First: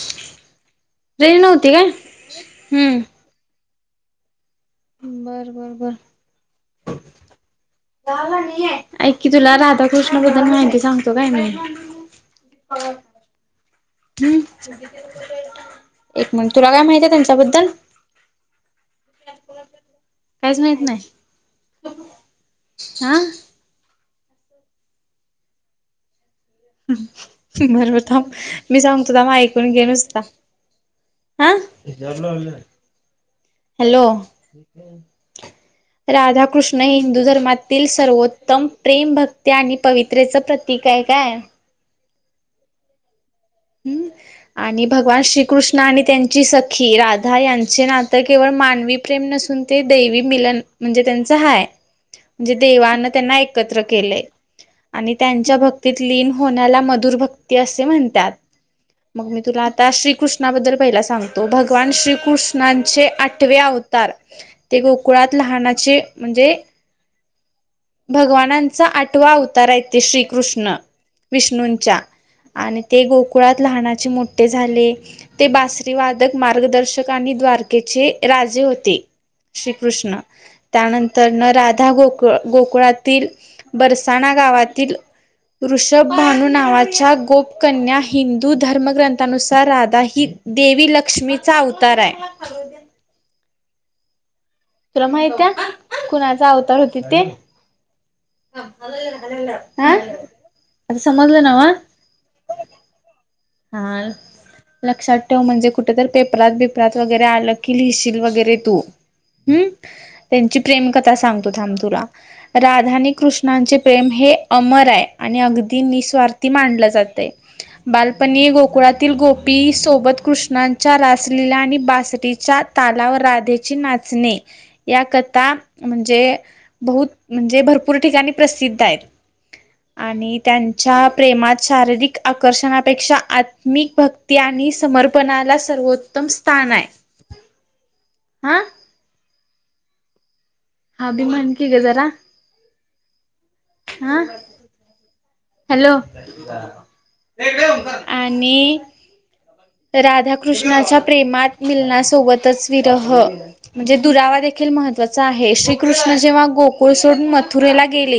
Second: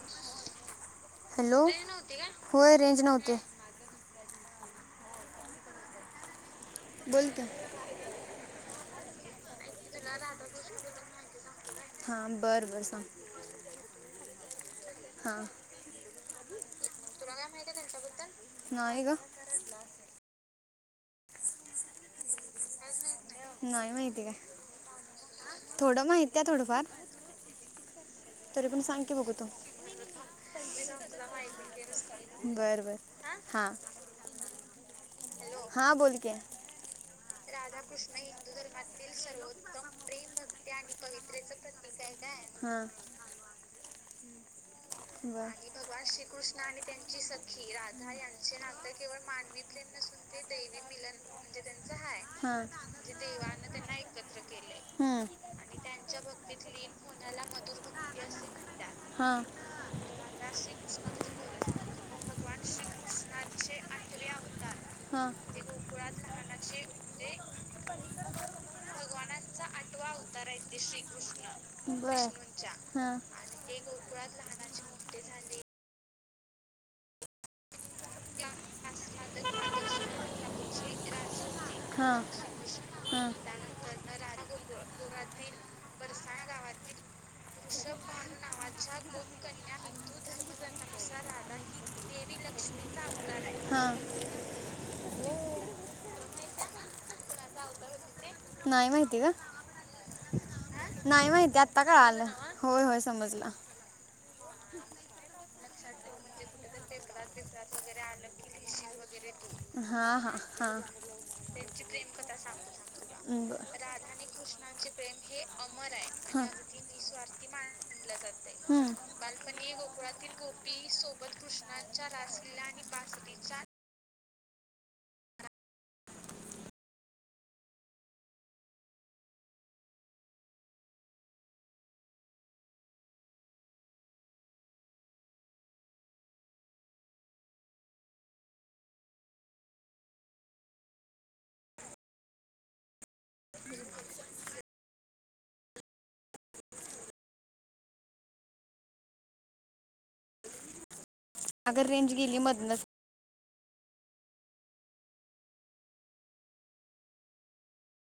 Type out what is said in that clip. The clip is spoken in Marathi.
हॅलो. रेंज नव्हती का?, होय हम्म. रेंज नव्हती- बर बर बर... बोल तर- ऐक कि, तुला राधाकृष्ण बद्दल माहिती सांगतो काय मी- होय सागं- हम्म एक मिनंट, तुला काय माहिती आहे त्यांच्याबद्दल? नाही ग कायच माहित नाही हा नाही माहिती काय, थोडं माहित आहे थोडं फार- बर बर थांब मी सांग सांगतो की थांब बघू तू ऐकून घे नुसता हा बरं बर हा हॅलो.... हां बोल की राधाकृष्ण हिंदू धर्मातील सर्वोत्तम प्रेम, भक्ती आणि पवित्रेच प्रतीक ते आहे काय पविञेच प्रतीक आहे काय हा- हम् आणि भगवान श्रीकृष्ण आणि त्यांची सखी राधा यांचे नातं तर केवळ मानवी प्रेम नसुन ते द देवी मिलन म्हणजे त्यांच हाय म्हणजे हां देवानं त्यांना एकत्र केलय आणि हं, त्यांच्या भक्तीत लीन होण्याला मधुर भक्ती असे म्हणतात. मग मी हां तुला आता श्रीकृष्णाबद्दल पहिला सांगतो भगवान श्रीकृष्णांचे आठवे अवतार ते गो हां कुळात लहानाचे म्हणजे भगवानांचा आठवा अवताराय ते श्रीकृष्ण विष्णूंच्या बरं आणि ते हां गोकुळात लनाचे मोठे झाले ते बासरी वादक मार्गदर्शक आणि द्वार चे राजे होते श्रीकृष्ण त्यानंतर न राधा हा हा गोक गोकुळात तील बरसाणा गावातील ऋषभ भानू नावाच्या गोपकन्या हिंद दू धर्मग्रंथानुसार राधा ही देवी लक्ष्मीचा अवतार हाय हा तुला माहित हाय कुणाचा अवतार होतीत ते? अवतार नाही माहिती गं, हा आता नाही समजलं माहिती नव्ह आता कळालं होय होय समजलं हा लक्षात ठेव म्हणजे कुठ तर पेपरात बी हम्म हा त्यांची हा प्रेमकथा सांगतो थांब तुला बर कथा राधा सांगतो आणि थांब कृष्णांचे तुला प्रेम राधा नी हे अमर कृष्णाचे आहे प्रेम आणि हे अगदी अमर आहे निस्वार्थी अगदी मानलं जातय निस्वार्थी कि मा म्हणलं तर बालपणी गोकुळातील गोपी सोबत कृष्णांच्या रासलिला आणि बा तालावर राधेची नाचणे या कथा म्हणजे बहुत म्हणजे भरपूर ठिकाणी प्रसिद्ध आहेत. आणि त्यांच्या प्रेमात शारीरिक आकर्षना पेक्षा आत्मिक भक्ती आणि समर्पणाला सर्वोत्तम स्थान आहे. हा अभि म्हण की ग जरा हा [unintelligible] हॅलो आणि राधाकृष्णाच्या प्रेमात अगं रेंज गेली मिलनासोबतच मधनंच विरह म्हणजे दुरावा देखील महत्त्वाचा आहे श्रीकृष्ण जेव्हा गोकुळ सोडून मथुरेला गेले